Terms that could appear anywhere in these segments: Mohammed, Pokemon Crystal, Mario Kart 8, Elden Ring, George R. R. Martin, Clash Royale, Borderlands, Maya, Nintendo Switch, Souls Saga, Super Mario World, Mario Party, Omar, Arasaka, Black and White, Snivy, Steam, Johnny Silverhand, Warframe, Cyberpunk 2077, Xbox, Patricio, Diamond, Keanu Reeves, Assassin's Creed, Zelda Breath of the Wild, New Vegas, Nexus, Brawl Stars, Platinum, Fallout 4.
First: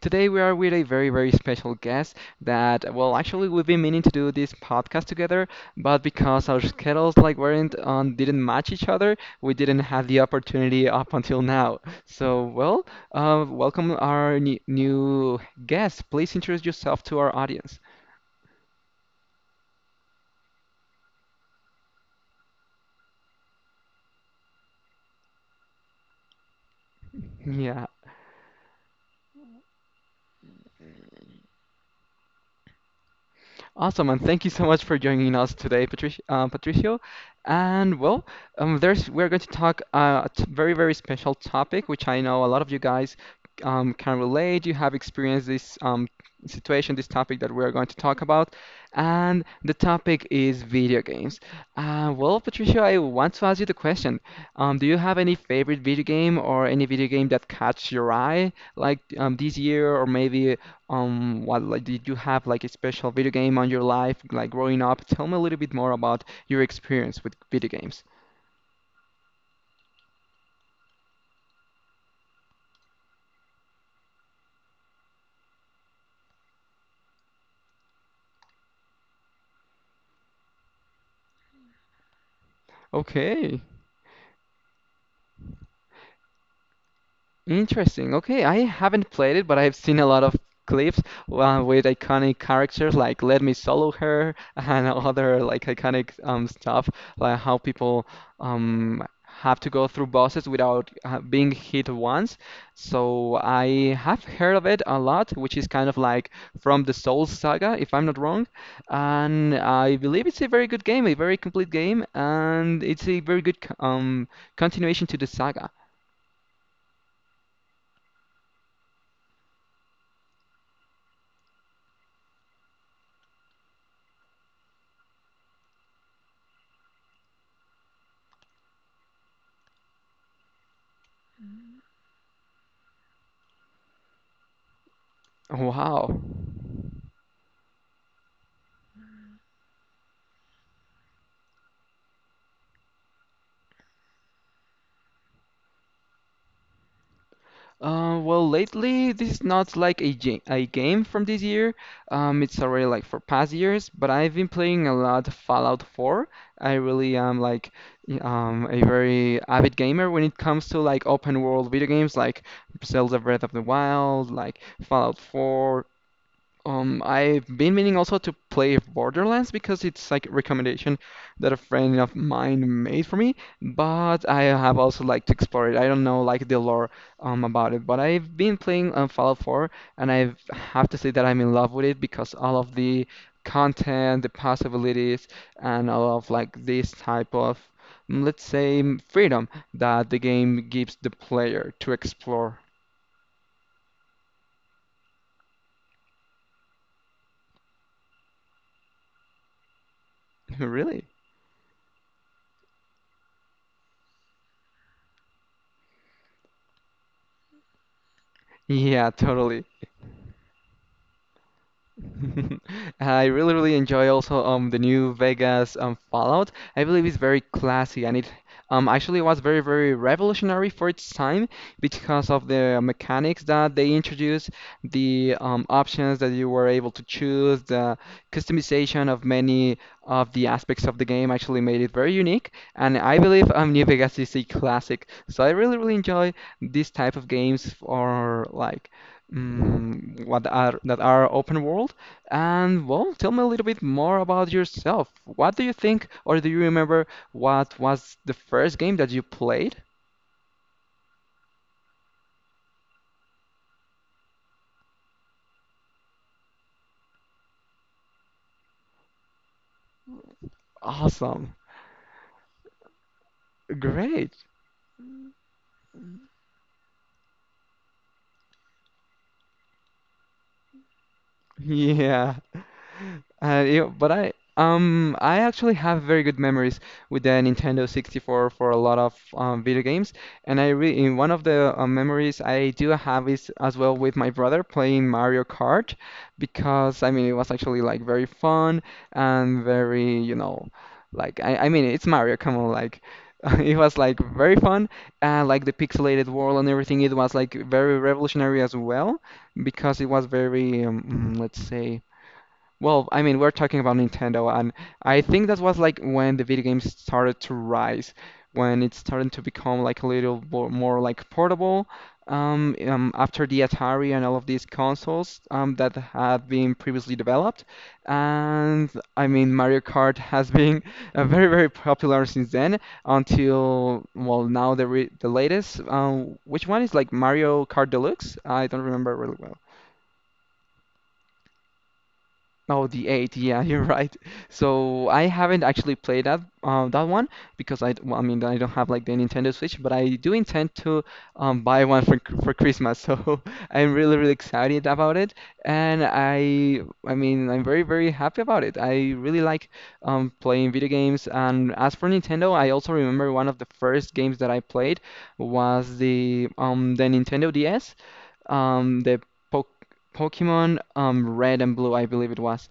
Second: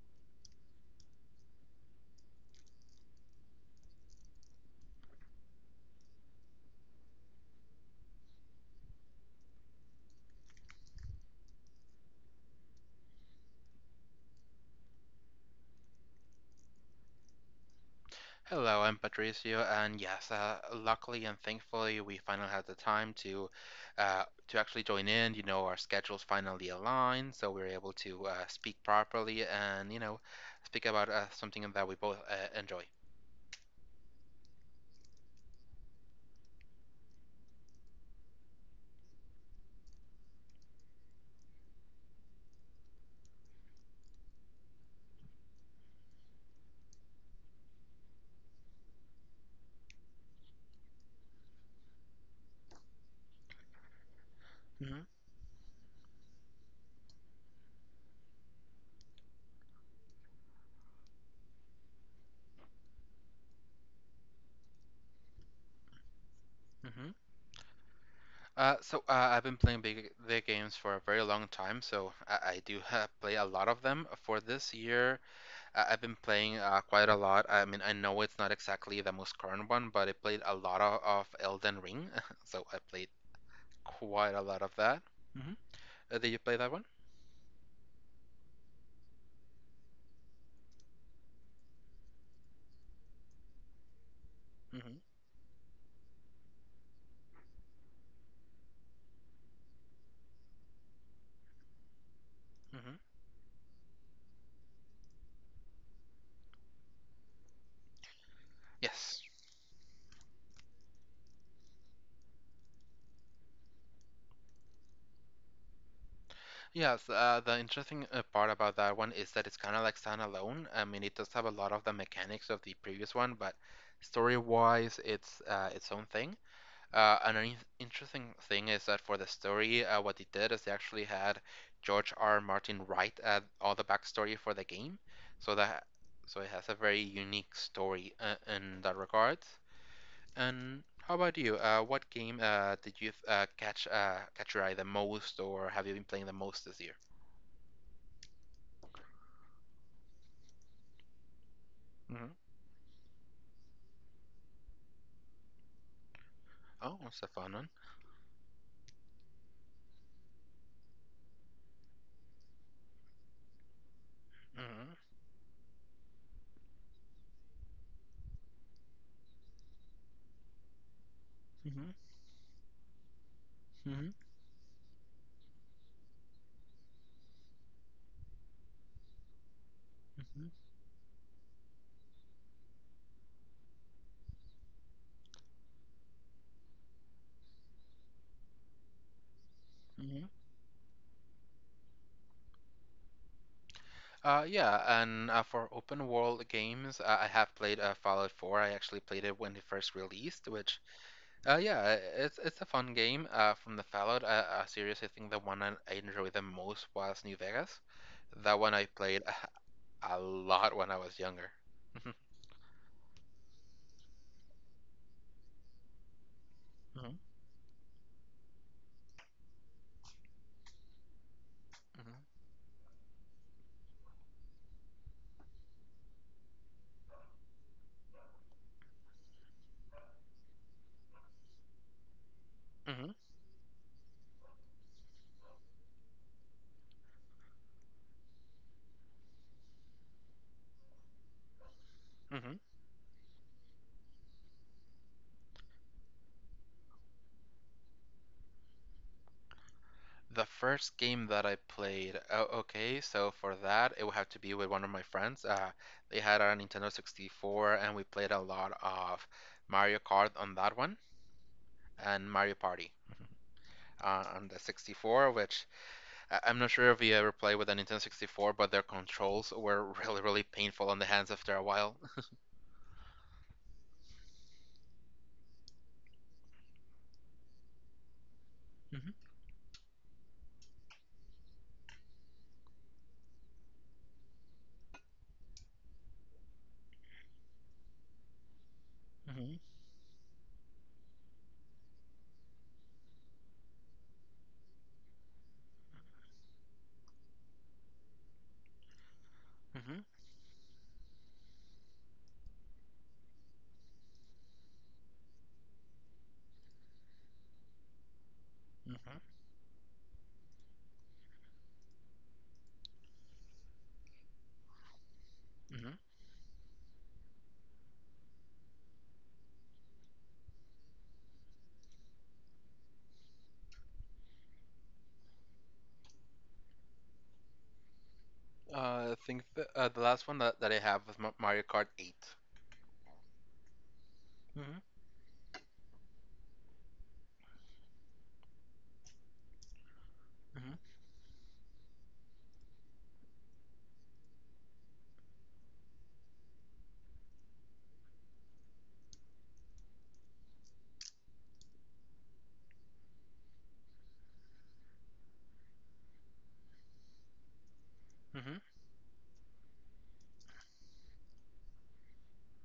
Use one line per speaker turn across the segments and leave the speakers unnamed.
Today, we are with a very, very special guest that, we've been meaning to do this podcast together, but because our schedules weren't on, didn't match each other, we didn't have the opportunity up until now. So, welcome our new guest. Please introduce yourself to our audience.
Hello, I'm Patricio, and yes, luckily and thankfully, we finally had the time to actually join in. You know, our schedules finally aligned, so we were
Yeah.
able to speak properly and speak about something that we both enjoy.
Awesome, and thank you so much for joining us today, Patricio. And well, there's we're going to talk a very very special topic, which I know a lot of you guys can relate. You have experienced this situation, this topic that we're going to talk about, and the topic is video games. Patricio, I want to ask you the question: do you
hmm
have any favorite video game or any video game that catch your eye, like this year or maybe? What did you have like a special video game on your life, like growing up? Tell me a little bit more about your
hmm
experience with video games.
I've been playing big, video games for a very long time, so I do play a lot of them. For this year, I've been playing quite a lot. I mean, I know it's not exactly the most current one, but I played a lot of Elden Ring, so I played
Okay.
quite a lot of that. hmm did you play that one?
Interesting. Okay, I haven't played it, but I've seen a lot of clips with iconic characters like "Let Me Solo Her" and
hmm
other like iconic stuff, like how people have to go through bosses without being hit once.
hmm
So I have heard of it a lot, which is kind of like from the Souls Saga, if I'm not wrong.
Yes.
And I believe it's a very good game, a very complete game, and it's a very good continuation to the saga.
Yes, the interesting part about that one is that it's kind of like standalone. I mean, it does have a lot of the mechanics of the previous one, but story-wise, it's its own thing. An interesting thing is that for the story, what they did is they actually had George R. R. Martin write all the backstory for the game, so that
Wow.
so it has a very unique story in that regard. And how about you? What game did you catch your eye the most, or have you been playing the most this year?
Lately this is not like a game from this year.
Hmm
It's already like for past years, but I've been playing a lot Fallout 4. I
Oh,
really
that's a
am
fun one.
like a very avid gamer when it comes to like open world video games like Zelda Breath of the Wild, like
Hmm
Fallout 4. I've been meaning also to play Borderlands because it's like a recommendation that a
hmm
friend of mine made for me,
hmm
but I have also liked to explore it. I don't know like the lore about it, but I've been playing Fallout 4, and I
hmm
have to say that I'm in love with it because all of the content, the possibilities, and all of like this type of let's say freedom that the
hmm
game gives the player to explore.
Yeah, and for open world games, I have played Fallout 4. I actually played it when it first released, which,
Really?
yeah, it's a fun game from the Fallout series. I think the one I enjoyed the most was New Vegas. That one I
Yeah,
played
totally.
a lot when I was younger.
I really, really enjoy also the new Vegas Fallout. I believe it's
hmm
very classy, and it actually was very, very revolutionary for its time because
hmm
of the mechanics that they introduced, the options that you were able to choose, the customization of many of the aspects of the game actually made it very unique. And
hmm
I believe New Vegas is a classic. So I really, really enjoy this type of games for like. Mm, what are that are open world.
hmm
And well, tell me a little bit more about yourself. What do you think, or do you remember what was the first game that you played?
The first game that I played, oh, okay, so for that, it would have to be with one of my friends. They had a Nintendo 64, and we played a lot of Mario Kart on that one
Awesome.
and Mario Party
Great.
on the 64, which I'm not sure if you ever played with a Nintendo 64, but their controls were really, really painful on the hands after a while.
Yeah. Yeah, but I actually have very good memories with the Nintendo 64 for a lot of
Mhm,
video games, and I re in one of the memories I do have is as well with my brother playing Mario Kart, because I mean it was actually like very fun and
mhm,
very like I mean it's Mario, come on, like it was like very fun, and like the pixelated world and everything it was like very revolutionary as well because it
mhm,
was very let's say. Well, I mean, we're talking about Nintendo, and I think that was like when the video games started to rise, when it
mhm,
started to become like a little more like portable. After the Atari and all of these consoles that
mhm.
had been previously developed, and I mean, Mario Kart has been very, very popular since then until, well, now the latest. Which one is like Mario Kart Deluxe? I don't remember
I
really
think
well.
the last one that I have was Mario Kart 8.
Oh, the eight. Yeah, you're right.
Mm-hmm.
So I haven't actually played that one because I mean, I don't have like the Nintendo Switch, but I do intend to buy one for for Christmas. So I'm really really excited about it, and I mean, I'm very very happy about it. I really like playing video games, and as for Nintendo, I also remember one of the first games that I played was the Nintendo DS,
hmm
the. Pok Pokemon Red and Blue, I believe it was.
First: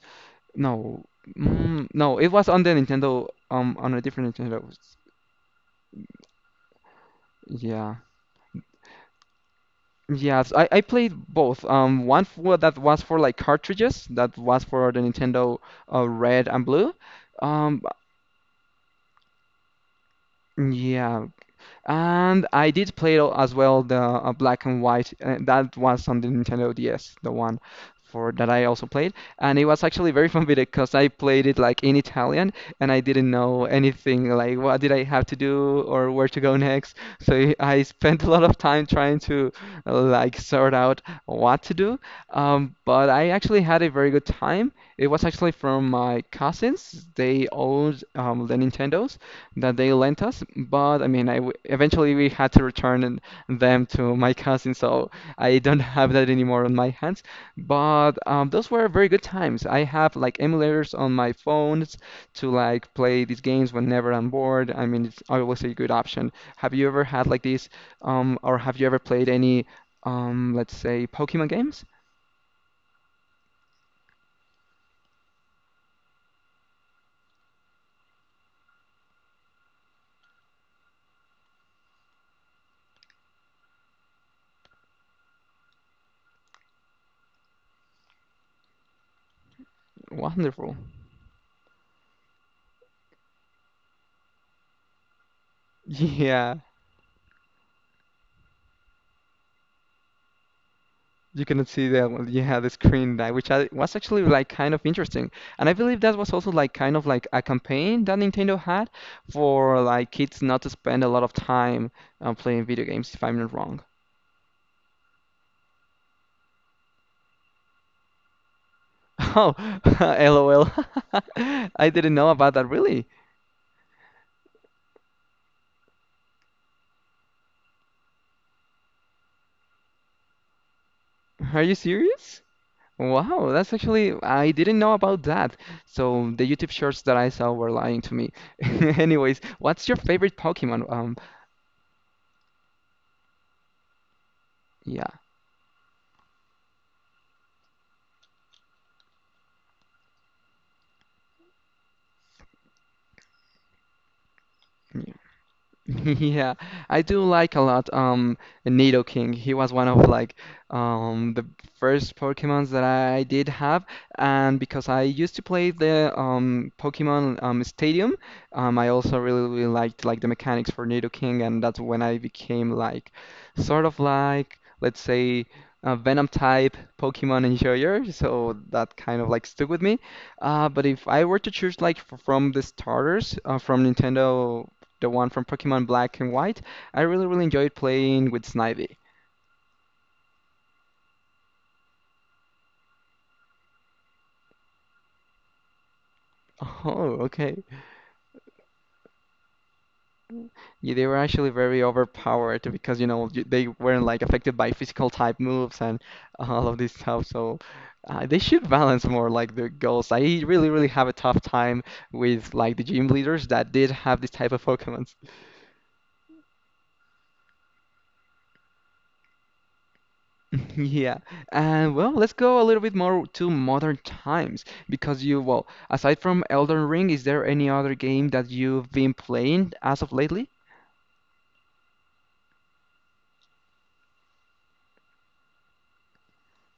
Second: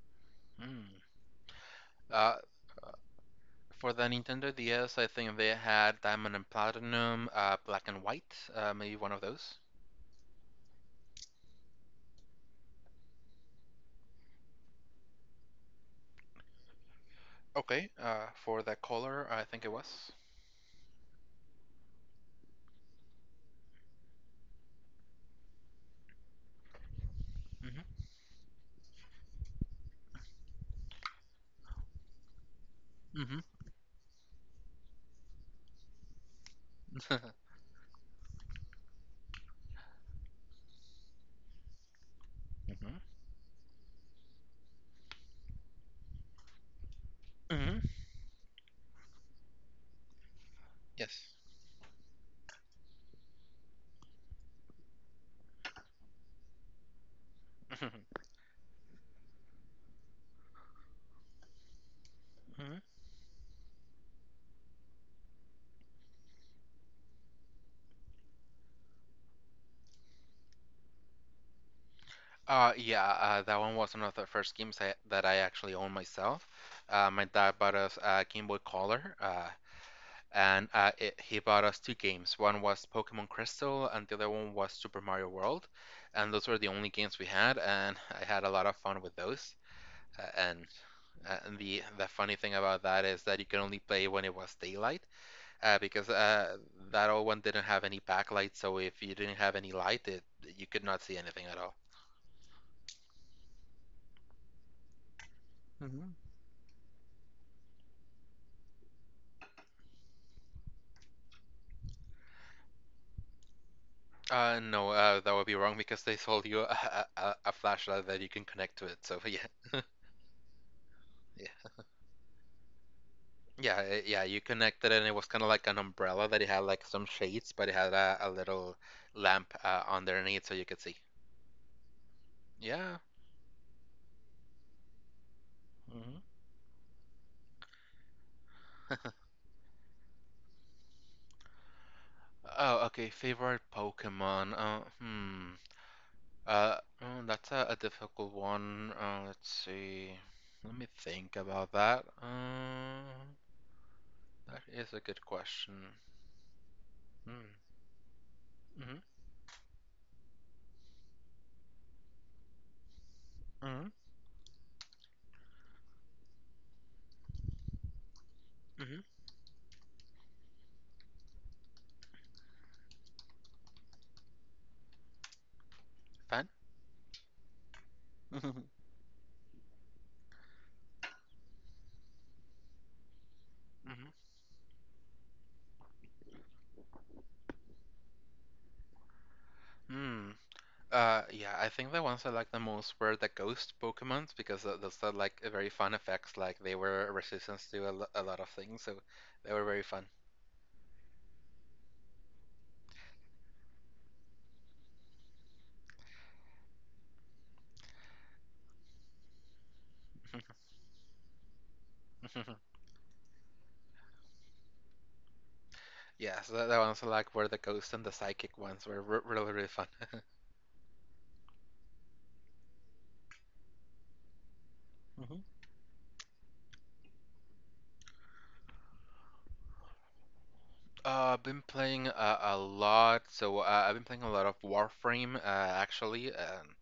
No,
Mm-hmm.
no, it
Uh,
was on the Nintendo,
For
on a
the
different
Nintendo
Nintendo.
DS, I think they had Diamond and Platinum, Black
Yeah.
and White, maybe one of those.
Yes, I played both. One for, that was for like cartridges, that was for the Nintendo Red and Blue. Um,
Okay, for the color, I think it was.
b- yeah, And I did play as well the Black and White. That was on the Nintendo DS, the one
Mm-hmm.
for that I also played. And it was actually very fun video because I played it like in Italian, and I didn't
Mm-hmm.
know anything like what did I have to do or where to go next. So I spent a lot of time trying to like sort out what to do.
mm-hmm.
But I actually had a very good time. It was actually from my cousins. They
Mm-hmm.
owned the Nintendos, that they lent us. But I mean,
Yes.
I w eventually we had to them to my cousin, so I don't have that anymore on my hands. But those were very good times. I have like emulators on my phones to
Mm-hmm.
like play these games whenever I'm bored. I mean, it's always a good option. Have you ever had like or have you ever played any, let's say, Pokemon games?
Yeah, that one was one of the first games that I actually owned myself. My dad bought us a Game Boy Color, he bought us two games. One was Pokemon Crystal, and the other one was Super Mario World. And those were the only games we had, and I had a lot of fun with those. Uh, and
Wonderful.
and the funny thing about that is that you can only play when it was daylight, because
Yeah.
that old one didn't have any backlight, so if you didn't have any light, it you could not see anything
You
at
cannot
all.
see the screen that which was actually like kind of interesting, and I believe that was also like kind of like a campaign that Nintendo had for like kids not to spend a lot of time playing video games, if I'm not wrong.
No, that would be wrong because they sold you a flashlight that you can connect to it. So yeah,
Oh, LOL.
yeah,
I didn't know about that. Really?
yeah. You connected and it was kind of like an umbrella that it had like some shades, but it had a little lamp underneath so you could see.
Are you serious?
Yeah.
Wow, that's actually, I didn't know about that.
hmm
So the YouTube shorts that I saw were lying to me. Anyways, what's your favorite Pokemon?
Oh, okay. Favorite Pokemon.
Yeah.
Hmm. Uh, that's a difficult one. Let's see. Let me think about that. That is a good question.
Yeah, I do
Mm.
like a lot
Mm-hmm.
Nidoking. He was one of like the first Pokemons that I did
Mm-hmm.
have, and because I used to play the Pokemon Stadium, I
Mm-hmm.
also really, really liked like the mechanics for Nidoking, and that's when I became like sort of like, let's say, a Venom
Fine.
type Pokemon enjoyer, so that kind of like stuck with me. But if I were to choose like from the starters from
Mm-hmm.
Nintendo, the one from Pokemon Black and White. I really, really enjoyed playing with Snivy.
Mm-hmm. Mm. Yeah, I think the ones I liked the most were the ghost Pokemons because those had like very fun effects. Like they were
Oh,
resistant
okay.
to a lot of things, so they were very fun.
Yeah, they were actually very overpowered because, you know, they weren't like affected by physical type moves and all of this stuff. So they should balance more like the goals. I really, really have a tough time with like the gym leaders that did have this type of Pokemons.
Yeah, so the ones I liked were the ghost and the psychic ones were really really fun.
Yeah, and well, let's go a little bit more to modern times because you, well, aside from Elden Ring, is there any other game that you've been playing as of lately?
I've been playing a lot, so I've been playing a lot of Warframe, actually. Um,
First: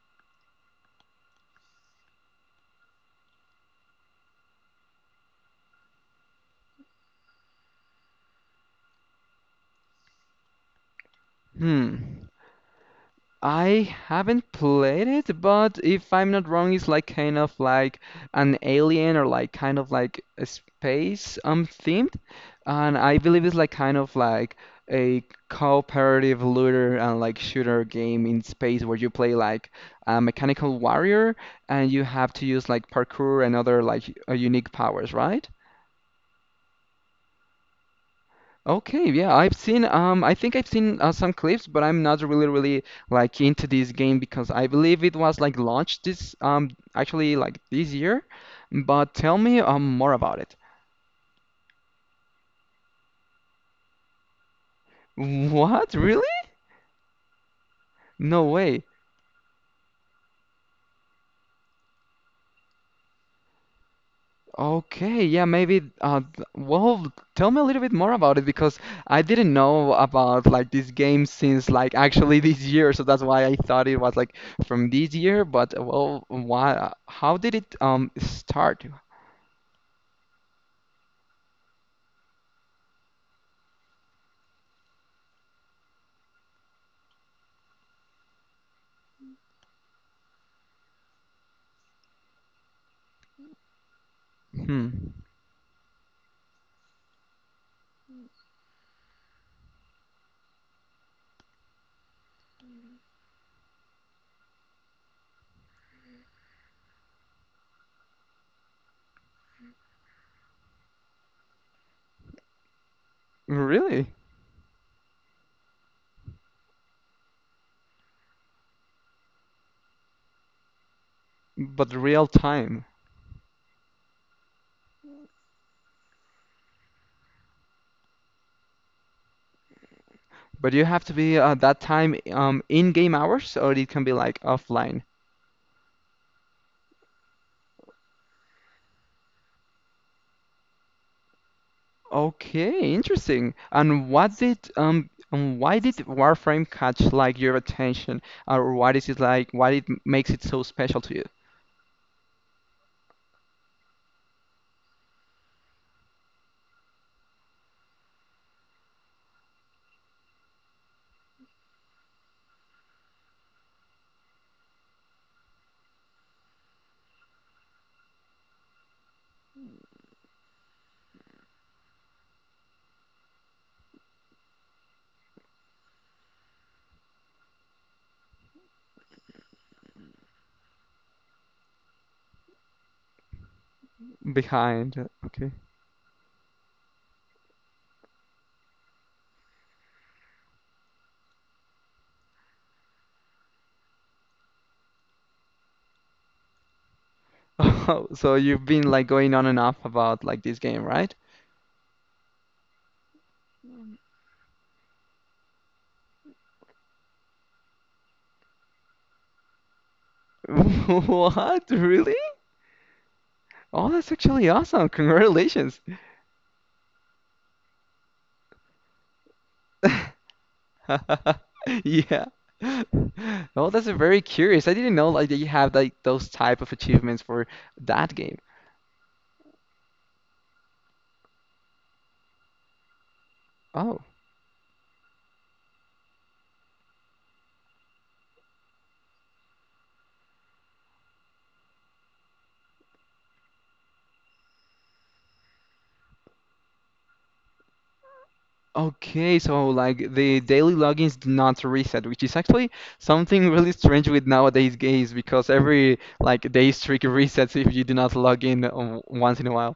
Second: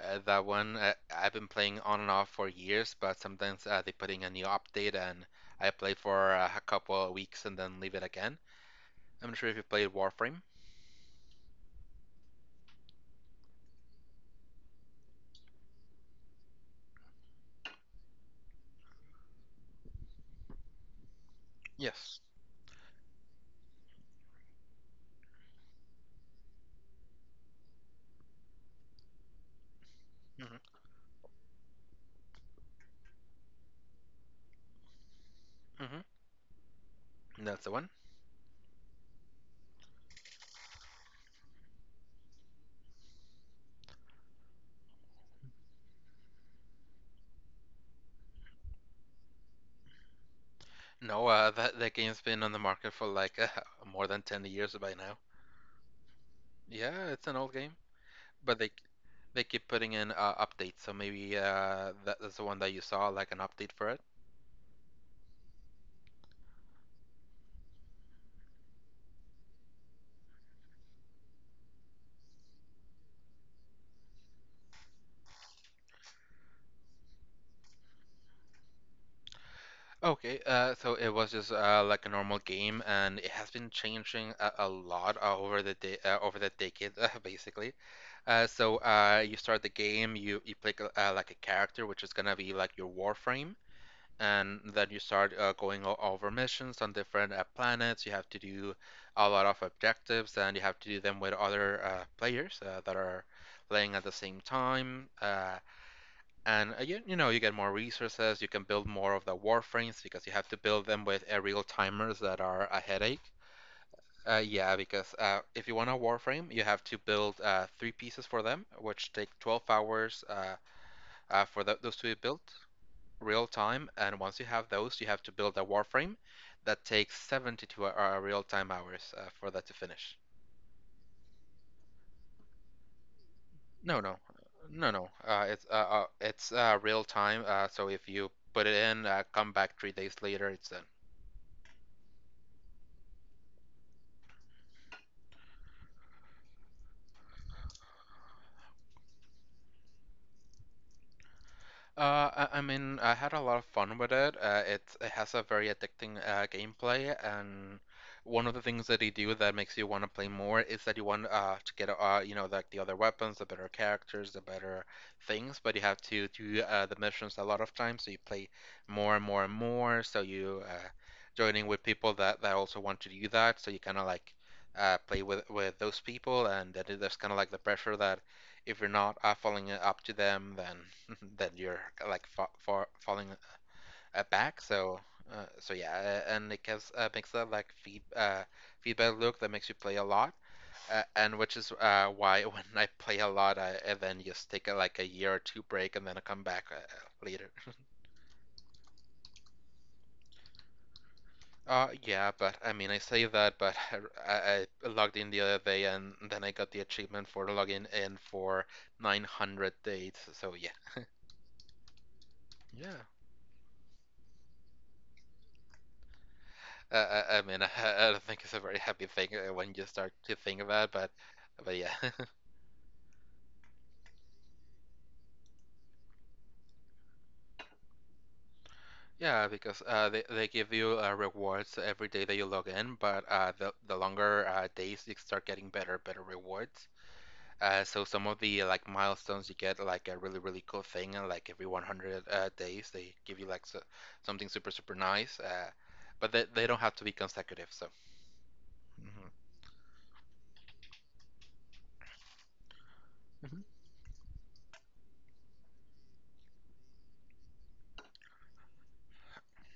uh, That one I've been playing on and off for years, but sometimes they put in a new update and I play for a couple of weeks and then leave it again. I'm not sure if you played Warframe.
Hmm. I haven't played it, but if I'm not wrong, it's like kind of like an alien or like kind of like a space themed,
Yes.
and I believe it's like kind of like a cooperative looter and like shooter game in space where you play like a mechanical
Mm-hmm.
warrior, and you have to use like parkour and other like unique powers, right?
Mm-hmm. That's the one.
Okay, yeah, I've seen. I think I've seen some clips, but I'm not really, really like into this game because I believe it was like launched this actually like this year. But tell me more about it.
No, that game's been on the market for like more than 10 years by now.
What? Really?
Yeah, it's an old game,
No
but
way.
they keep putting in updates, so maybe that's the one that you saw, like an update for it.
Okay, yeah, maybe. Well, tell me a little bit more about it because I didn't know about like this game since like actually this year, so that's why I thought it was like from this year. But well, why? How did it start?
Okay, so it was just like a normal game, and it has been changing a lot over the decade, basically. You start the game, you play like a character, which is gonna be like your Warframe, and
Hmm.
then you start going over missions on different planets. You have to do a lot of objectives, and you have to do them with other players that are playing at the same time. You know, you get more resources. You can build more of the warframes because you have to build them with real timers that are a headache.
Really?
Yeah, because if you want a warframe, you have to build three pieces for them, which take 12 hours for th
But
those to be
real
built
time.
real time, and once you have those, you have to build a warframe that takes 72 real time hours for that to finish.
But you have to be that time in game hours, or it
No,
can be
no,
like
no,
offline.
no. It's real time. So if you put it in, come back 3 days later, it's done.
Okay, interesting. And what did and why did Warframe catch like your attention, or why is it like why makes it so special to you?
I mean, I had a lot of fun with it. It has a very addicting gameplay, and one of the things that they do that makes you want to play more is that you want to get you know like the other weapons, the better characters, the better things. But you have to do the missions a lot of times, so you play more and more and more. So you Joining with people that also want to do that, so you kind of like play with those people, and that is there's kind of like the pressure that if you're not following it up to them, then then you're like falling back.
Behind,
So uh,
okay.
so yeah, and it gives makes that like feedback loop that makes you play a lot, and which is why when I play a lot, I then just take like a year or two break and then I come back later.
Oh, so you've been like going on and off about like this game, right?
Yeah, but I mean I say that, but I logged in the other day and then I got the achievement for logging in for 900 days. So yeah,
What? Really?
yeah.
Oh, that's actually awesome. Congratulations.
I mean, I don't think it's a very happy thing when you start to think about it, but yeah,
Yeah. Oh, that's a very curious. I didn't know like that you have like those type of achievements for that game.
yeah, because they give you rewards every day that you log in, but the
Oh,
longer days you start getting better rewards. So some of the like milestones you get like a really really cool thing, and like every 100 days they give you something super super nice. But They don't have to be consecutive, so. Mhm.
okay. So like the daily logins do not reset, which is actually something really strange with nowadays games because every like day streak resets if you do not log in once in a while.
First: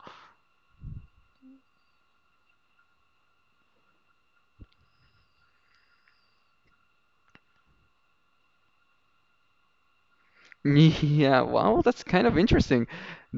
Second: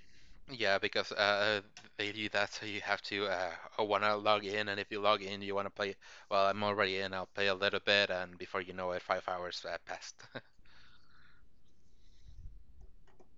Yeah, because they do that, so you have to want to log in, and if you log in, you want to play. Well, I'm already in. I'll play a little bit, and before you know it, 5 hours passed.
Yeah, wow, that's kind of interesting.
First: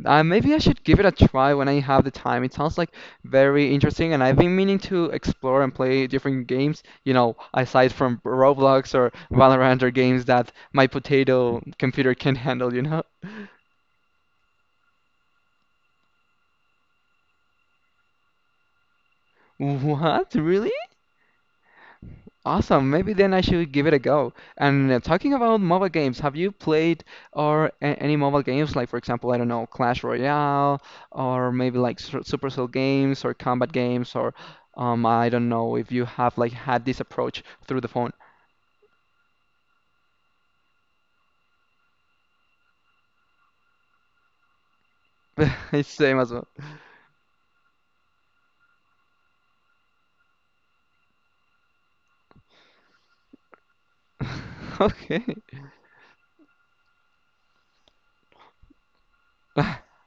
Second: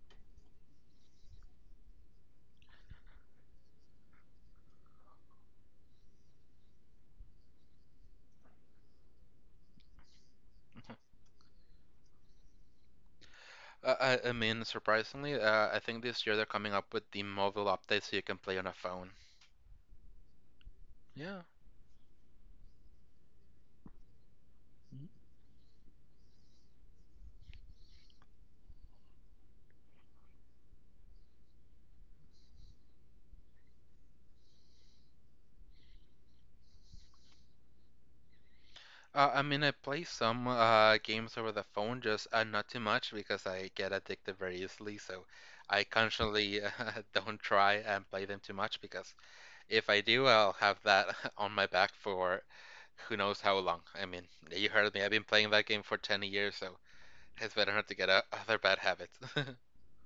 Maybe I should give it a try when I have the time. It sounds like very interesting, and I've been meaning to explore and play different games, you know, aside from Roblox or Valorant or games that my potato computer can handle, you know?
mean, surprisingly, I think this year they're coming up with the mobile update, so you can play on a phone.
What? Really?
Yeah.
Awesome. Maybe then I should give it a go. And
Mhm.
talking about mobile games, have you played or a any mobile games like, for example, I don't know, Clash Royale, or maybe like Supercell games or combat games, or I don't know if you have like had this approach through the phone.
I mean, I play some games over the phone, just not too much because I get addicted very easily. So I
It's same as well.
consciously don't try and play them too much because if I do, I'll have that on my back for who knows how long. I mean, yeah, you heard me. I've
Okay.
been playing that game for 10 years, so it's better not to get out other bad habits.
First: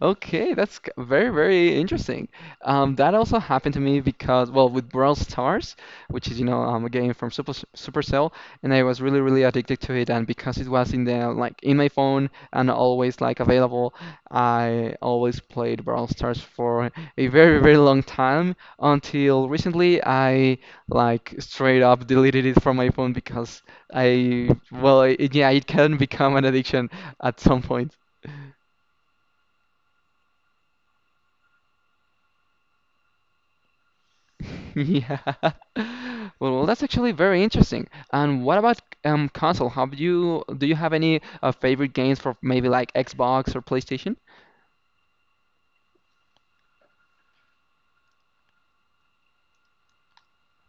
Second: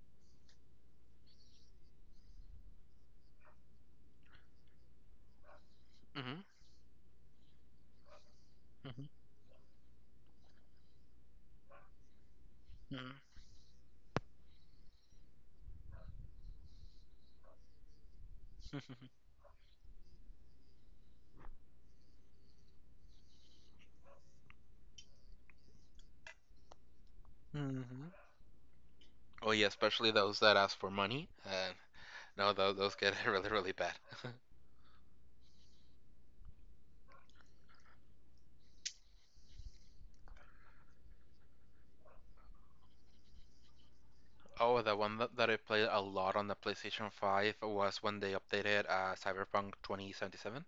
Okay, very, very interesting. That also happened to me because, well, with Brawl Stars, which is,
hmm
you know, a game from Supercell, and I was really, really addicted to it. And because it was in the like in my phone and
hmm
always like available, I always played Brawl Stars for a very, very long time until recently I like straight up deleted it from my phone because yeah, it can become an addiction at some point.
Oh, yeah, especially those that ask for money. No, those get really, really bad.
Yeah. Well, well, that's actually very interesting. And what about console? Have you do you have any favorite games for maybe like Xbox or PlayStation?
Oh, the one that I played a lot on the PlayStation 5 was when they updated Cyberpunk 2077.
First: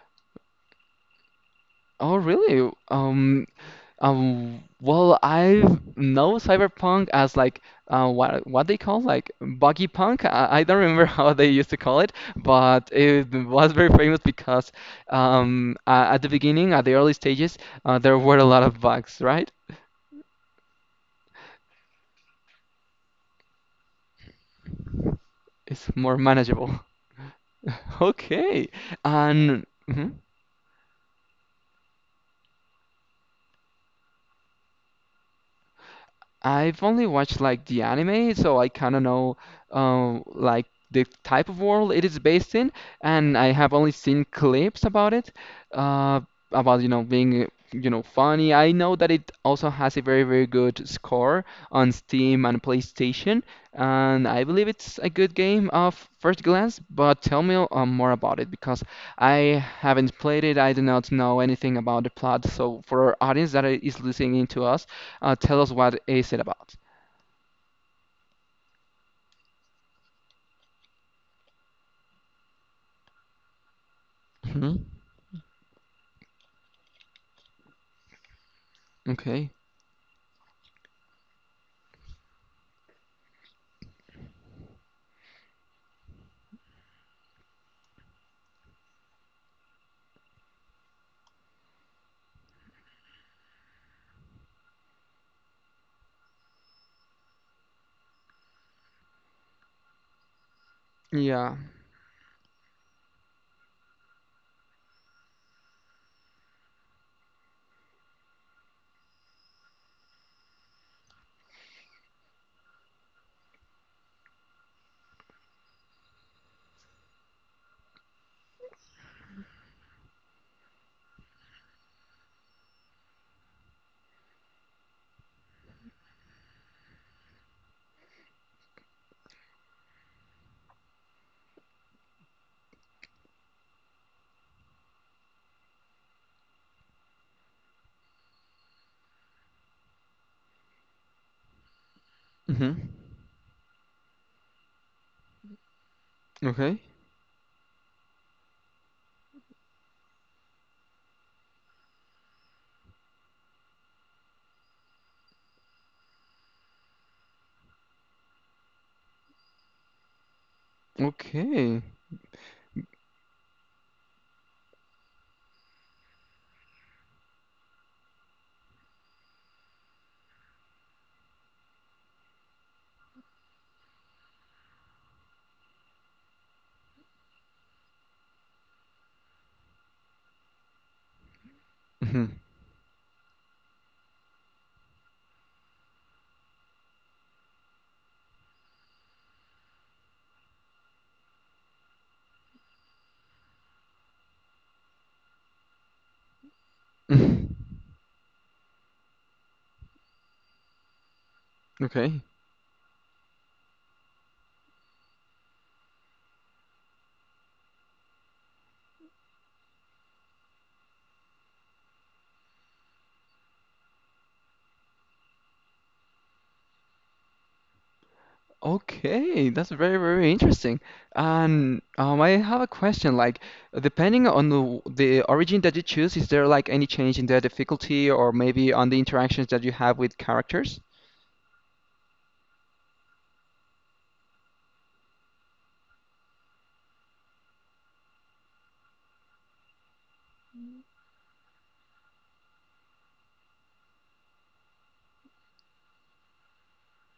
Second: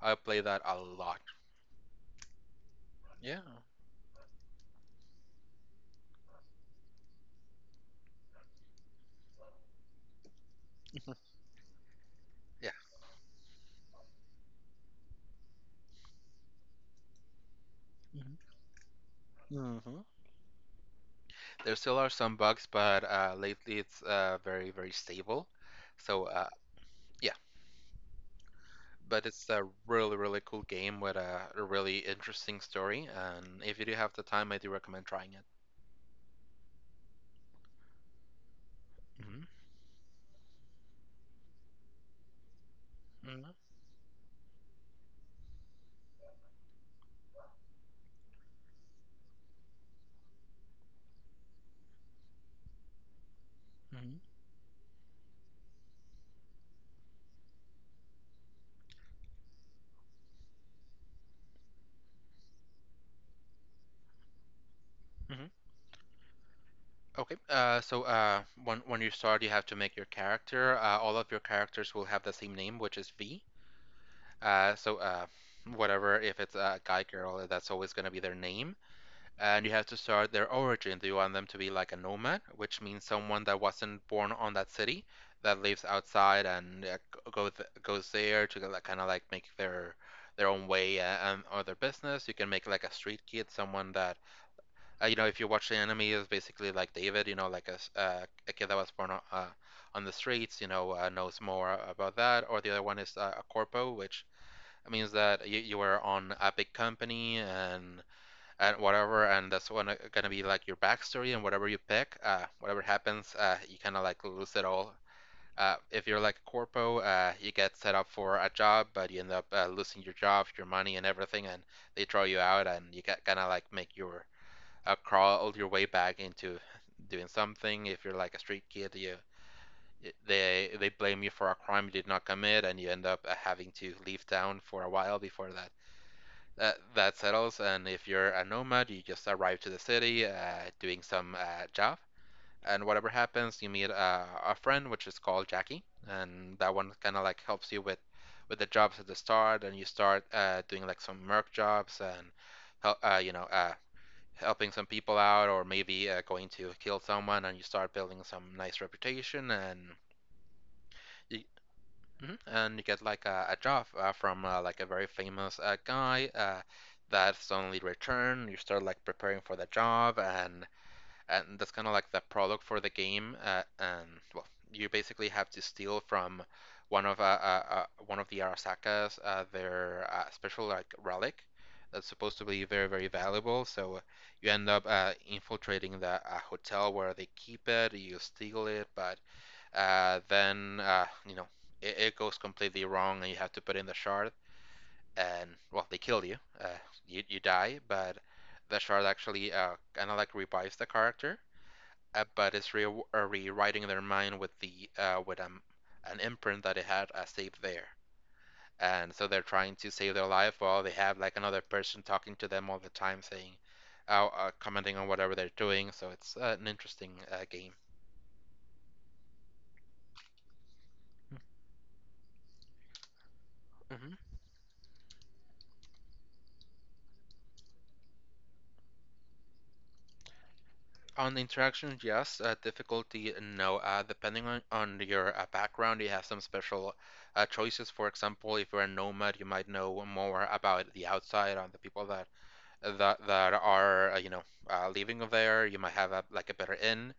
I played that a lot.
Oh, really?
Yeah.
Well, I know Cyberpunk as like what they call like buggy punk. I don't remember how they used to call it, but it was very famous because at the beginning, at the early stages, there
Yeah.
were a lot of bugs, right?
hmm There still are some bugs, but lately it's very, very stable.
It's more
So
manageable.
yeah,
Okay.
but it's
And
a
mhm.
really, really cool game with a really interesting story. And if you do have the time, I do recommend trying it.
I've only watched like the anime, so I kind of know
Hmm
like the type of world it is based in, and
hmm
I have only seen clips about it, uh, about you know being you know funny. I know that it also has a very very good score on Steam and PlayStation,
hmm
and I believe it's a good game of first glance. But tell me more about it because I haven't played it. I do not know anything about the plot. So for our audience that is listening to us. Tell
hmm
us what is it about?
Okay. When you start, you have to make your character. All of your characters will have the same name, which is V. Uh,
Hmm.
so uh, Whatever, if it's a guy, girl, that's always going to be their name.
Okay.
And you have to start their origin. Do you want them to be like a nomad, which means someone that wasn't born on that city, that lives outside and goes there to like, kind of like make their own way and or their business? You can make like a street kid, someone that you know if you watch the anime is basically like David, you know, like a kid that was born on the streets, you know, knows
Yeah.
more about that. Or the other one is a corpo, which means that you were on a big company and whatever, and that's when gonna be like your backstory and whatever you pick, whatever happens, you kind of like lose it all. If you're like a corpo, you get set up for a job, but you end up losing your job, your money, and everything, and they throw you out, and you kind of like make your crawl your way back into doing something. If you're like a street kid, you they blame you for a crime you did not commit, and you end up having to leave town for a while before that settles, and if you're a nomad, you just arrive to the city doing some job,
Hmm.
and whatever happens, you meet a friend, which is called Jackie, and that
Okay.
one kind of like helps you with the jobs at the start, and you start doing like some merc jobs and help, helping some people out, or maybe going to kill someone, and you start building some nice reputation, and you,
Okay.
Mhm. And you get like a job from like a very famous guy that suddenly returned. You start like preparing for the job, and that's kind of like the product for the game. And well, you basically have to steal from one of the Arasakas their special like relic that's
Hmm.
supposed to be very very valuable. So you end up infiltrating the hotel where they keep it. You steal it, but then you know it goes completely wrong, and you have to put in the shard, and well, they kill you. You die, but the shard actually kind of like revives the character,
Okay.
but it's rewriting their mind with the with an imprint that it had saved there. And so they're trying to save their life while they have like another person talking to them all the time, saying, commenting on whatever they're doing. So it's an interesting game.
Okay, that's very, very interesting. And I have a question. Like,
Mm-hmm.
depending on the origin that you choose, is there like any change in the difficulty or maybe on the interactions that you have with characters?
On the interaction, yes. Difficulty, no. Depending on your background, you have some special choices. For example, if you're a nomad, you might know more about the outside on the people that are you know living there. You might have a, like a better in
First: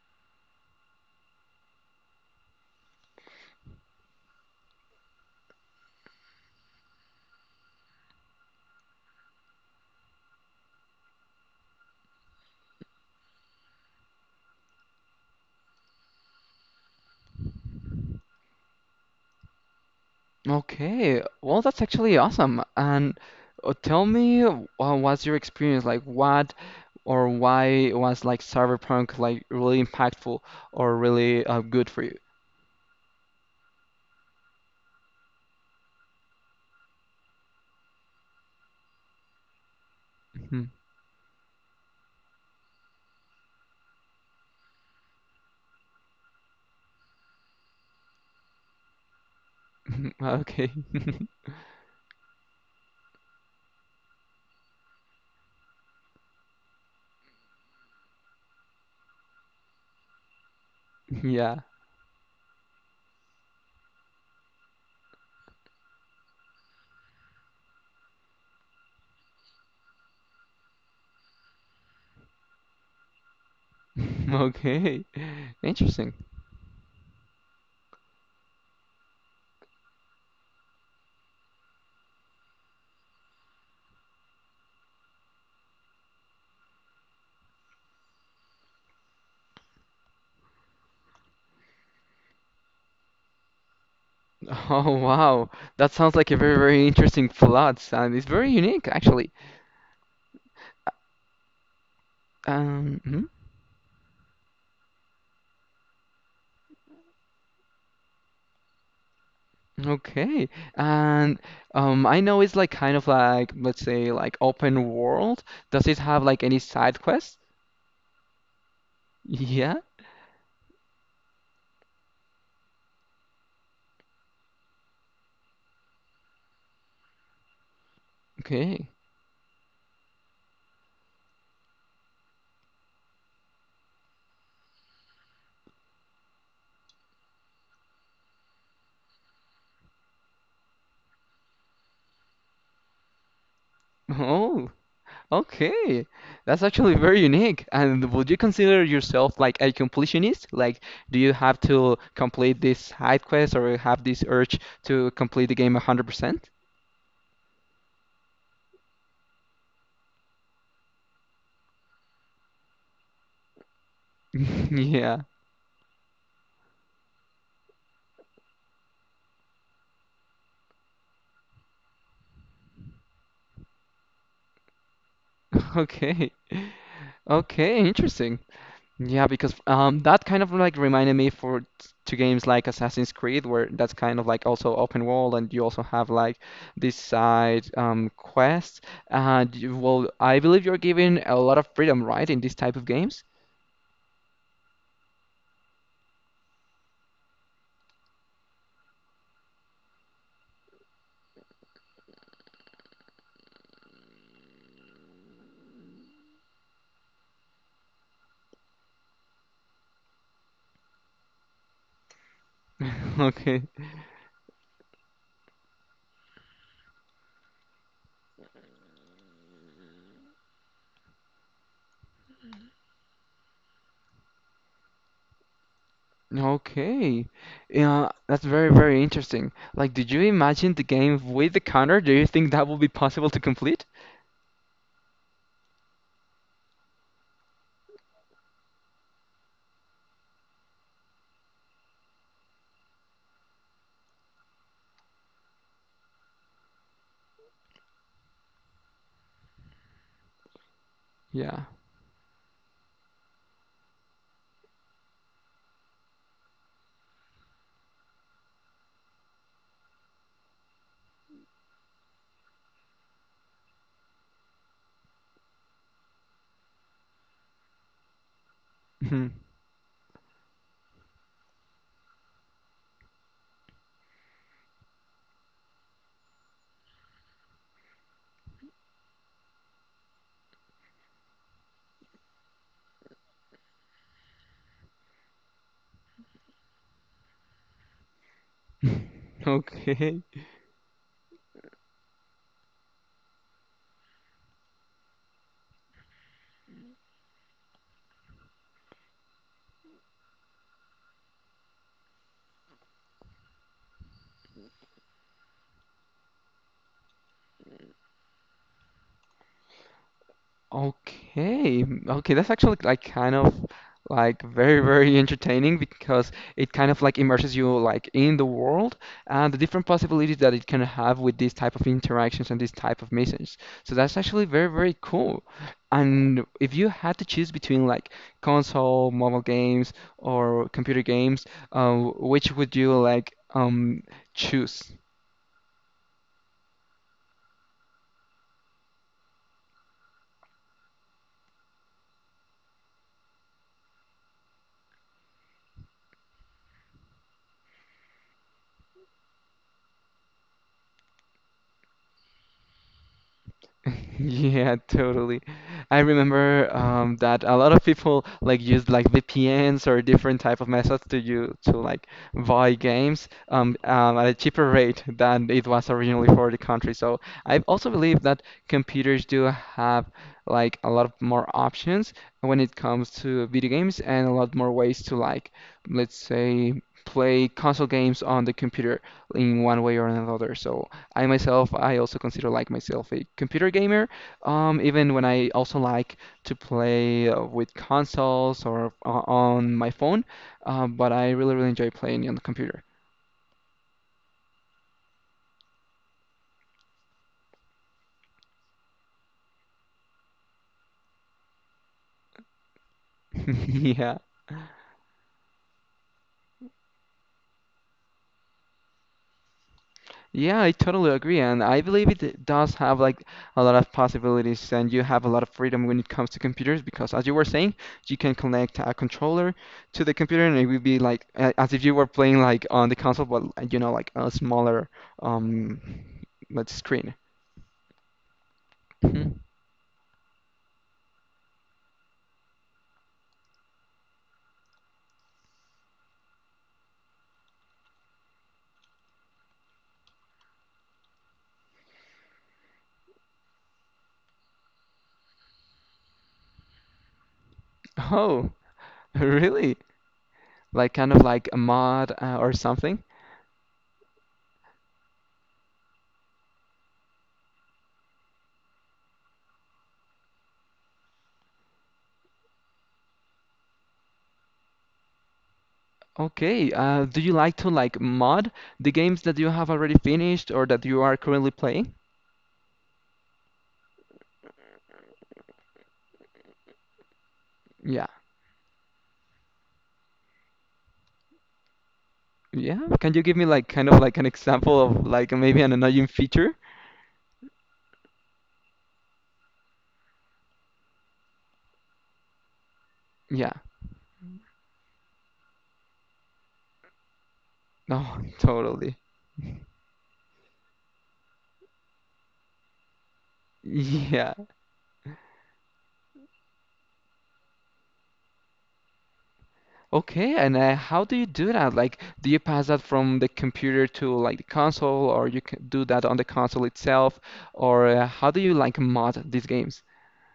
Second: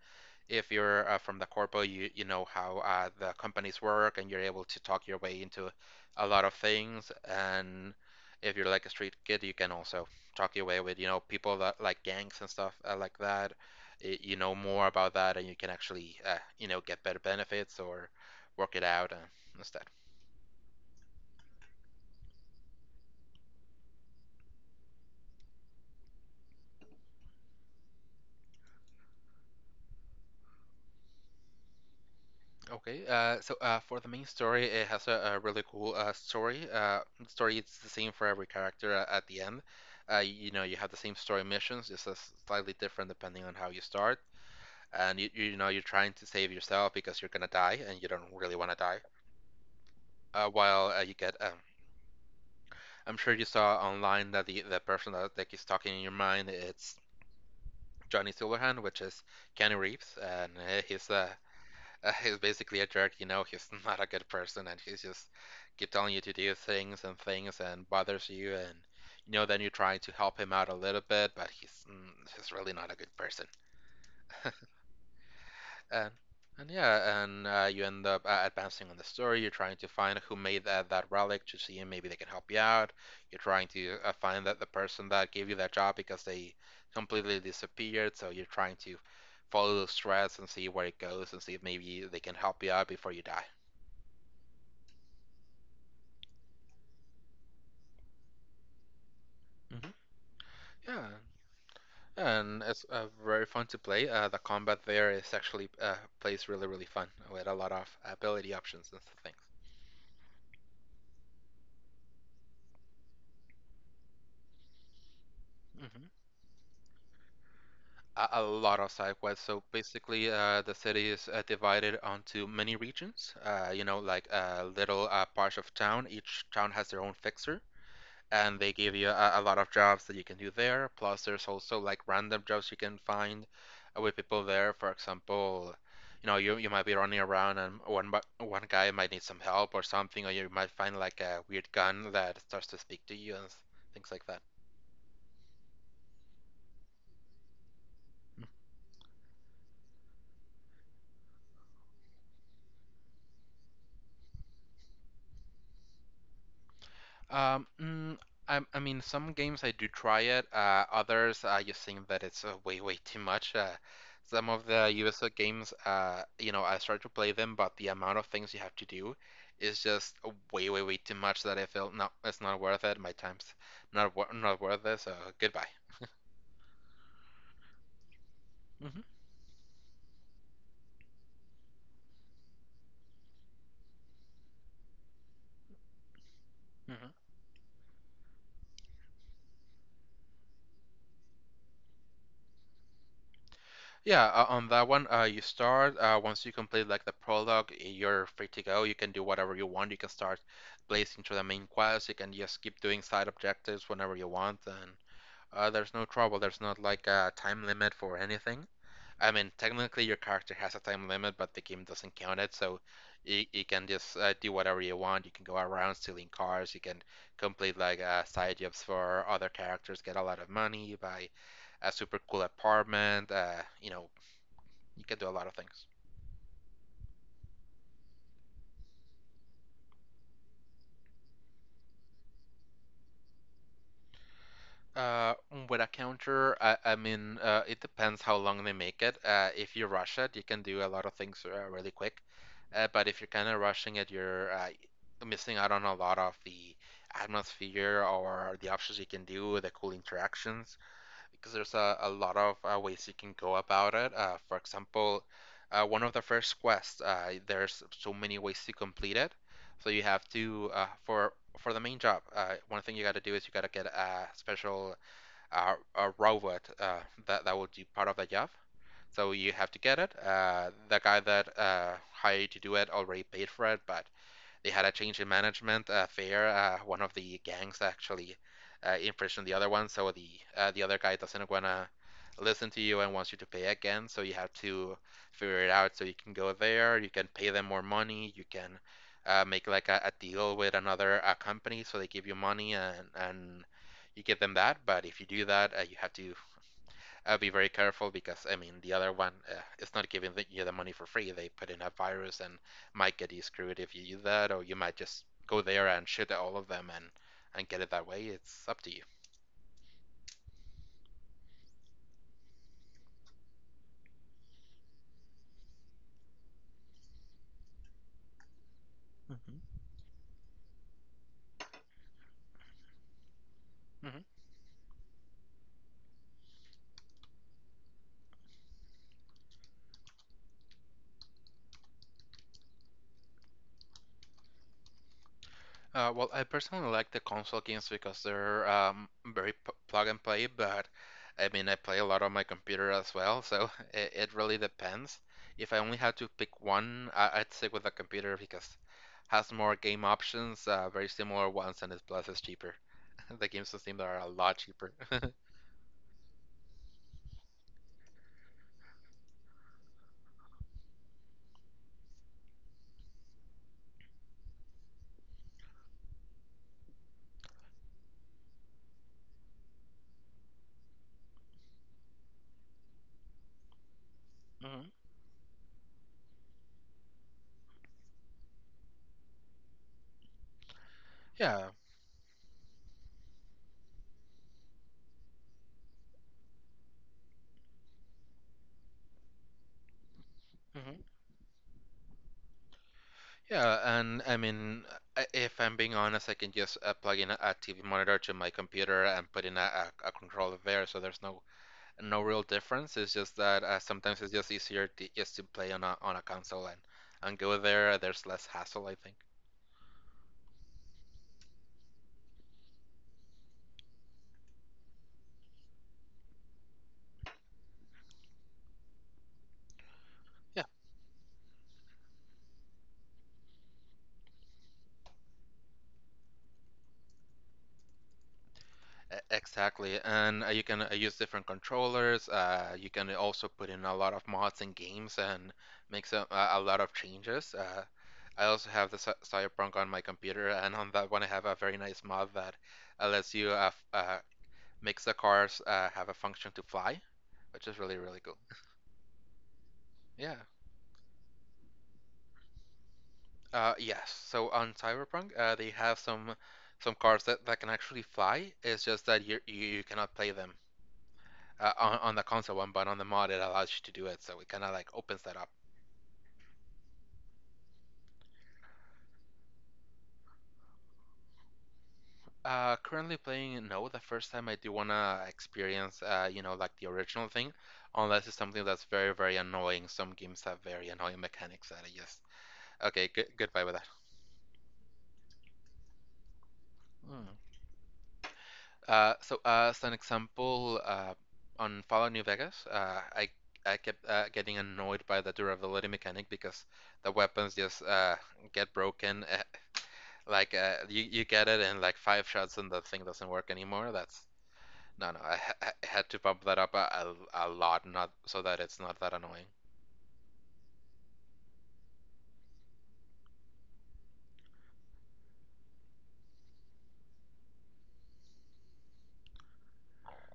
if you're from the corpo, you know how the companies work, and you're able to talk your way into a lot of things. And if you're like a street kid, you can also talk your way with you know people that like gangs and stuff like that. You know more about that, and you can actually you know get better benefits or work it out and stuff.
Okay, well, that's actually awesome. And tell me, what's your experience like? What or why was like Cyberpunk like really impactful or really good for you?
Okay, for the main story, it has a really cool story. The story it's the same for every character at the end. You know,
Mhm.
you have the same story missions, just as slightly different depending on how you start. And you know, you're trying to save yourself because you're gonna die, and you don't really want to die.
Okay.
While You get, I'm sure you saw online that the person that is talking in your mind, it's Johnny Silverhand, which is Keanu Reeves, and
Yeah.
He's basically a jerk, you know, he's not a good person and he's just keep telling you to do things and things and bothers you and you know then you try to help him out a little bit but he's really not a good person.
Okay.
And
Interesting.
and yeah, and you end up advancing on the story. You're trying to find who made that relic to see if maybe they can help you out. You're trying to find that the person that gave you that job because they completely disappeared. So you're trying to follow those threads and see where it goes and see if maybe they can help you out before you die.
Oh wow, that sounds like a very very interesting plot, and it's very unique actually.
Mm-hmm. Yeah, and it's
Hmm?
very fun to play. The combat there is actually plays really, really fun with a lot of ability options and things.
Okay. And I know it's like kind of like, let's say, like open world. Does it
Hmm
have like any side quests?
A lot of side quests. So
Yeah.
basically, the city is divided onto many regions. You know, like a little parts of town. Each town has their own fixer, and they
Okay.
give you a lot of jobs that you can do there. Plus, there's also like random jobs you can find with people there. For example, you know, you might be running around and one guy might need some help or something, or you might find like a weird gun that starts to speak to you and things like that.
Oh, okay. That's actually very unique. And would you consider yourself like a completionist? Like, do you have to complete this side quest or have this urge to complete the game 100%?
Um, mm, I mean, some games I do try it. Others I just think that it's way, way too much. Some of the
Yeah.
USA games, you know, I start to play them, but the amount of things you have to do is just way, way, way too much that I feel no, it's not worth it. My time's not worth it. So goodbye.
Okay. Okay, interesting.
Hmm
Yeah, because that kind of like reminded me to games like Assassin's Creed, where that's kind of like also open world, and you also have like this
hmm
side quest. And well, I believe you're given a lot of freedom, right, in these type of games?
Yeah, on that one, you start once you complete like the prologue, you're free to go. You can do whatever you want. You can start blazing through the main quest. You can just keep doing side objectives whenever you want, and there's no trouble. There's not like a time limit for anything. I mean, technically your character has a time limit, but the game doesn't count it, so
Okay,
you can just do whatever you want. You can go around stealing cars. You can complete like side jobs for other characters, get a lot of money. Buy a super cool apartment, you know, you can do a lot of things.
okay, yeah, that's very very interesting. Like, did you imagine the game with the counter? Do you think that will be possible to complete?
Uh, with a counter, I mean, it depends how long they make it. If you rush it, you can do a lot of things really quick. But if you're kind of rushing it, you're missing out on a lot of the atmosphere or the options you can do, the cool interactions. Because
Yeah.
there's a lot of ways you can go about it. For example, one of the first quests, there's so many ways to complete it. So you have to for the main job, one thing you got to do is you got to get a special a robot that will do part of the job. So
Mhm.
you have to get it. The guy that hired you to do it already paid for it, but they had a change in management. Fair, one of the gangs, actually imprisoned the other one, so the other guy doesn't wanna listen to you and wants you to pay again. So you have to figure it out. So you can go there, you can pay them more money, you can make like a
Okay.
deal with another company, so they give you money and you give them that. But if you do that, you have to I'll be very careful, because I mean the other one, it's not giving you the money for free. They put in a virus and might get you screwed if you do that, or you might just go there and shoot at all of them and get it that way. It's up to you.
Okay, okay, that's actually like kind of like very, very entertaining because it kind of like immerses you like in the world and the different possibilities that it can have with these type of interactions and these type of missions. So that's
Mhm.
actually very, very cool. And if you had to choose between like console, mobile games, or computer games, which would you like choose?
Well, I personally like the console games because they're very p plug and play, but I mean, I play a lot on my computer as well, so it really depends. If I only had to pick one, I'd stick with the computer because has more game options, very similar ones, and it plus is cheaper. The games on Steam are a lot
Yeah,
cheaper.
totally. I remember that a lot of people like used like VPNs or different type of methods to like buy games at a cheaper rate than it was originally for the country. So I also believe that computers do have like a lot of more options when it comes to video games and a lot more
Hmm.
ways to like let's say play console games on the computer in one way or another. So I
Yeah.
myself, I also consider like myself a computer gamer, even when I also like to play with consoles or on my phone,
Hmm.
but I really, really enjoy playing on the computer.
Yeah, and I mean, if I'm being honest, I can just plug in a TV monitor to my computer and put in a controller there, so there's no no real difference. It's just that
Yeah.
sometimes it's just easier to, just to play on a console and go there. There's less hassle, I think.
Yeah, I totally agree, and I believe it does have like a lot of possibilities, and you have a lot of freedom when it comes to computers because, as you were saying, you can connect a controller to the computer, and
Yeah,
it will be like as if you were playing like on the console, but you know, like a smaller um, let's screen. Mhm.
exactly. And you can use different controllers. You can also put in a lot of mods and games and make some, a lot of changes. I also have the Cyberpunk on my computer, and on that one I have a very nice mod that lets you makes the cars have a function to fly, which is really really cool.
Oh, really?
Yeah.
Like kind of like a mod or something?
Yes. So on Cyberpunk, they have some cars that can actually fly. It's just that you cannot play them on the console one, but on the mod it allows you to do it. So it kind of like opens that up.
Okay. Do you like to like mod the games that you have already finished or that you are currently playing?
Currently playing, no. The first time I do wanna experience, you know, like the original thing,
Yeah.
unless it's something that's very very annoying. Some games have very annoying mechanics that I just
Yeah.
okay,
Can you
good
give me
goodbye
like
with that.
kind of like an example of like maybe an annoying feature?
Hmm. So as an example, on Fallout New Vegas,
Yeah.
I kept getting annoyed by the durability mechanic because the weapons just
No,
get
totally.
broken. Like, you get it in like five shots and the thing doesn't work anymore. That's
Yeah.
no no. I had to bump that up a lot, not so that it's not that annoying.
Okay. And how do you do that? Like, do you pass that from the computer to like the console, or you can do that on the console itself, or how do you like mod these games?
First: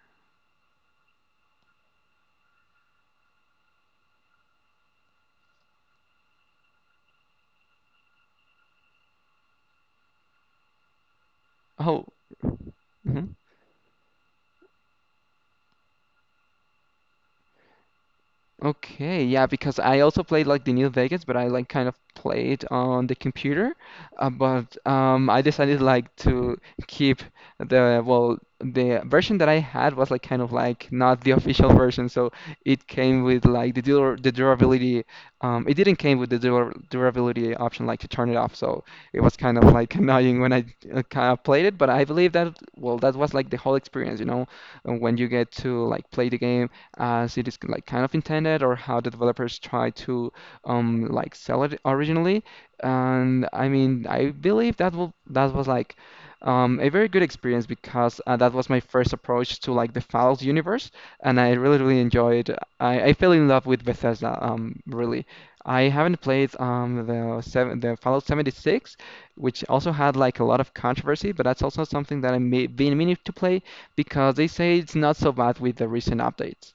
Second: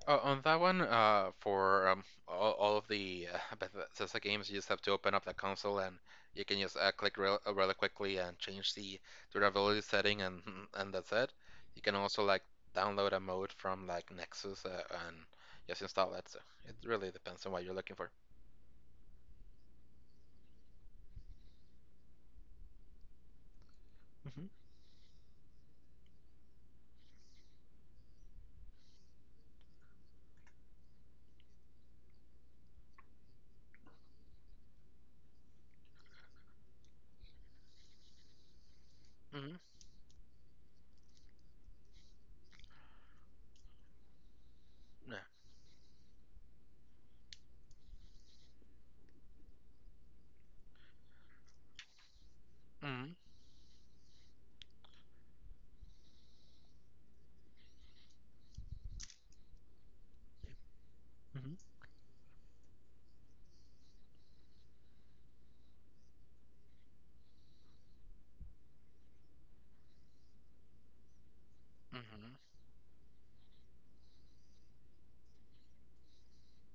On that one, for all of the Bethesda games, you just have to open up the console and you can just click really quickly and change the durability setting, and and that's it. You can
Oh,
also like download a
mhm.
mode from like Nexus, and just install it. So it really depends on what you're looking for.
Okay, yeah, because I also played like the New Vegas, but I like kind of played on the computer.
Mm-hmm.
But I decided like to keep the well, the version that I had was like kind of like not the official version, so it came with like the durability. It didn't came with the dur durability option like to turn it off, so it was
Mm-hmm.
kind of like annoying when I kind of played it. But I believe that well, that was like the whole experience, you know, when
Yeah.
you get to like play the game as it is like kind of intended or how the developers try to like sell it originally.
Mm-hmm.
And I mean, I believe that will that was like a very good experience because that was my first approach to like the Fallout universe, and I
Hmm.
really really enjoyed. I fell in love with Bethesda. Really, I haven't played the Fallout 76, which also had like a lot of controversy, but that's also something that
Mm-hmm.
I may been meaning to play because they say it's not so bad with the recent updates.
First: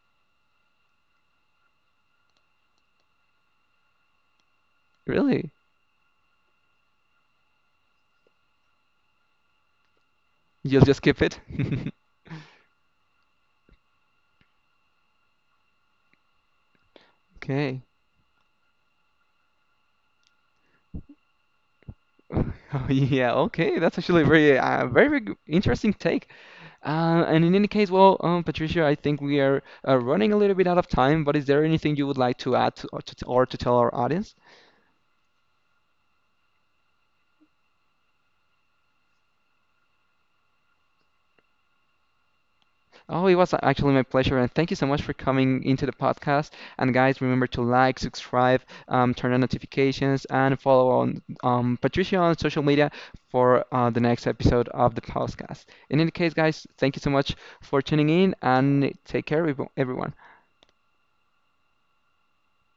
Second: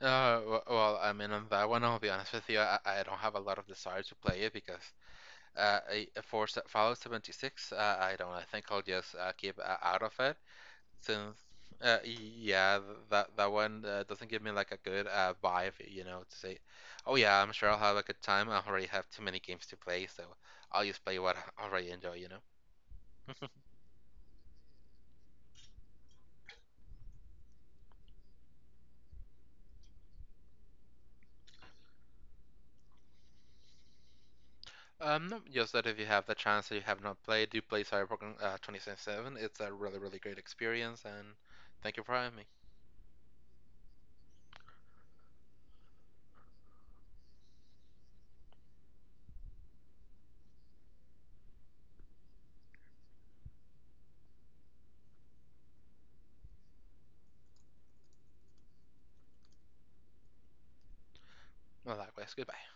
Well, I mean, on that one, I'll be honest with you. I don't have a lot of desire to play it because
Really?
Uh, for Fallout 76, I don't know. I think I'll just keep out of it
You'll just skip
since,
it?
yeah, that one doesn't give me like a good vibe, you know, to say, oh yeah, I'm sure I'll
Okay.
have a good time. I already have too many games to play, so I'll just play what I already enjoy, you know.
Oh, yeah, okay. That's actually very, interesting take. And in any case, well, Patricia, I think we are running a little bit out of time, but is there anything you would like to add to tell our audience?
No, just that if you have the chance that you have not played, do play Cyberpunk, 2077. It's a really, really great experience, and thank you for having me.
Oh, it was actually my pleasure, and thank you so much for coming into the podcast. And guys, remember to like, subscribe, turn on notifications, and follow on Patricia on social media for the next episode of the podcast. In any case, guys, thank you so much for tuning in, and take care, everyone.
Well, likewise, goodbye.